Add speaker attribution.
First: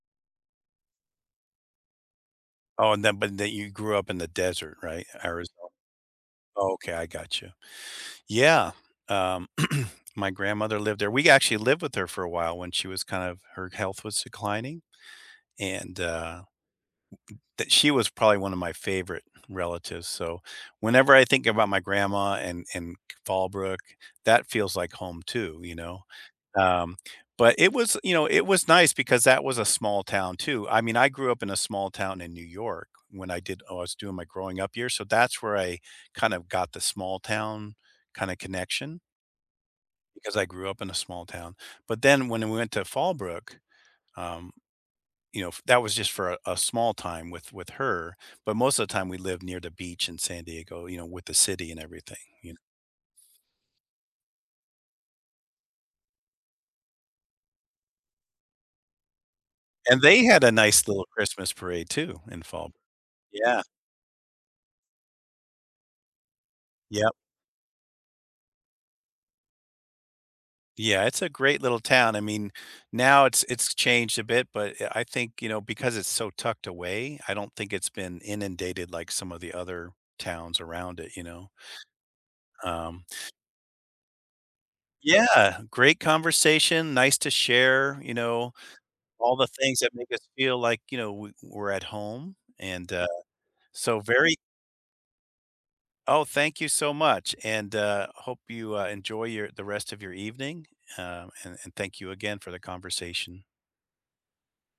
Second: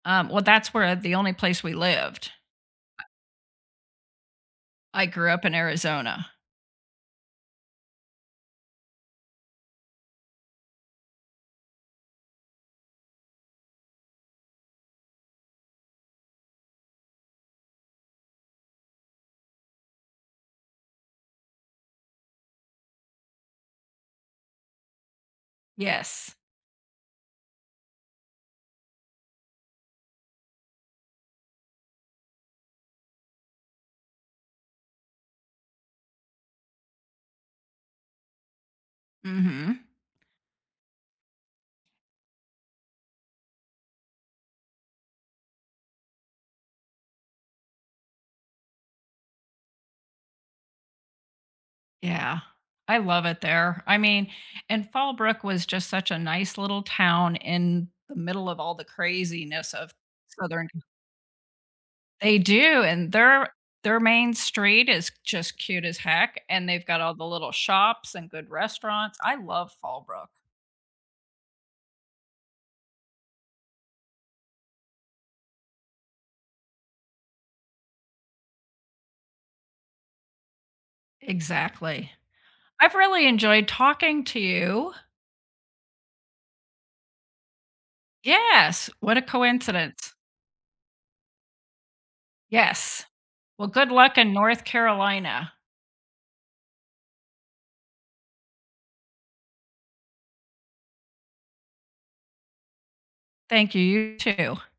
Speaker 1: Um, well, that's where, uh, the only place we lived.
Speaker 2: Oh, and
Speaker 1: I
Speaker 2: then but then you grew up in the desert, right,
Speaker 1: I grew up in
Speaker 2: Arizona.
Speaker 1: Arizona.
Speaker 2: Okay, I gotcha, yeah, um, my grandmother lived there. We actually lived with her for a while when she was kind of her health was declining, and, uh that she was probably one of my favorite relatives, so, whenever I think about my grandma and and Fallbrook, that feels like home, too, you know,
Speaker 1: Yes.
Speaker 2: um, but it was, you know, it was nice because that was a small town, too. I mean, I grew up in a small town in New York, when I did oh, I was doing my growing up years, so that's where I kind of got the small town kinda connection.
Speaker 1: Mhm.
Speaker 2: Because I grew up in a small town. But then, when we went to Fallbrook, um, you know, f that was just for a a small time with with her, but most of the time, we lived near the beach in San Diego, you know, with the city and everything,
Speaker 1: Yeah,
Speaker 2: you kn
Speaker 1: I love it there, I mean and Fallbrook was just such a nice little town in the middle of all the craziness of
Speaker 2: And they had a
Speaker 1: Southern C
Speaker 2: nice little Christmas parade, too,
Speaker 1: They
Speaker 2: in Fall
Speaker 1: do, and their
Speaker 2: yeah.
Speaker 1: their main street is just cute as heck, and they've got
Speaker 2: Yep.
Speaker 1: all the little shops and good restaurants. I love Fallbrook.
Speaker 2: Yeah. It's a great little town. I mean, now it's it's changed a bit, but, yeah, I think, you know, because it's so tucked away, I don't think it's been inundated like some of the other towns around it, you know.
Speaker 1: Exactly, I've
Speaker 2: Um
Speaker 1: really enjoyed talking to you.
Speaker 2: Yeah, great conversation, nice to share, you know,
Speaker 1: Yes, what a
Speaker 2: all the things that make
Speaker 1: coincidence.
Speaker 2: us feel like, you know, we we're at home, and,
Speaker 1: Yes.
Speaker 2: uh,
Speaker 1: Well, good
Speaker 2: so
Speaker 1: luck in
Speaker 2: very
Speaker 1: North Carolina.
Speaker 2: Oh, thank you so much, and, uh, hope you, uh, enjoy your the rest of your evening, uh, and and thank you again for the conversation.
Speaker 1: Thank you, you, too.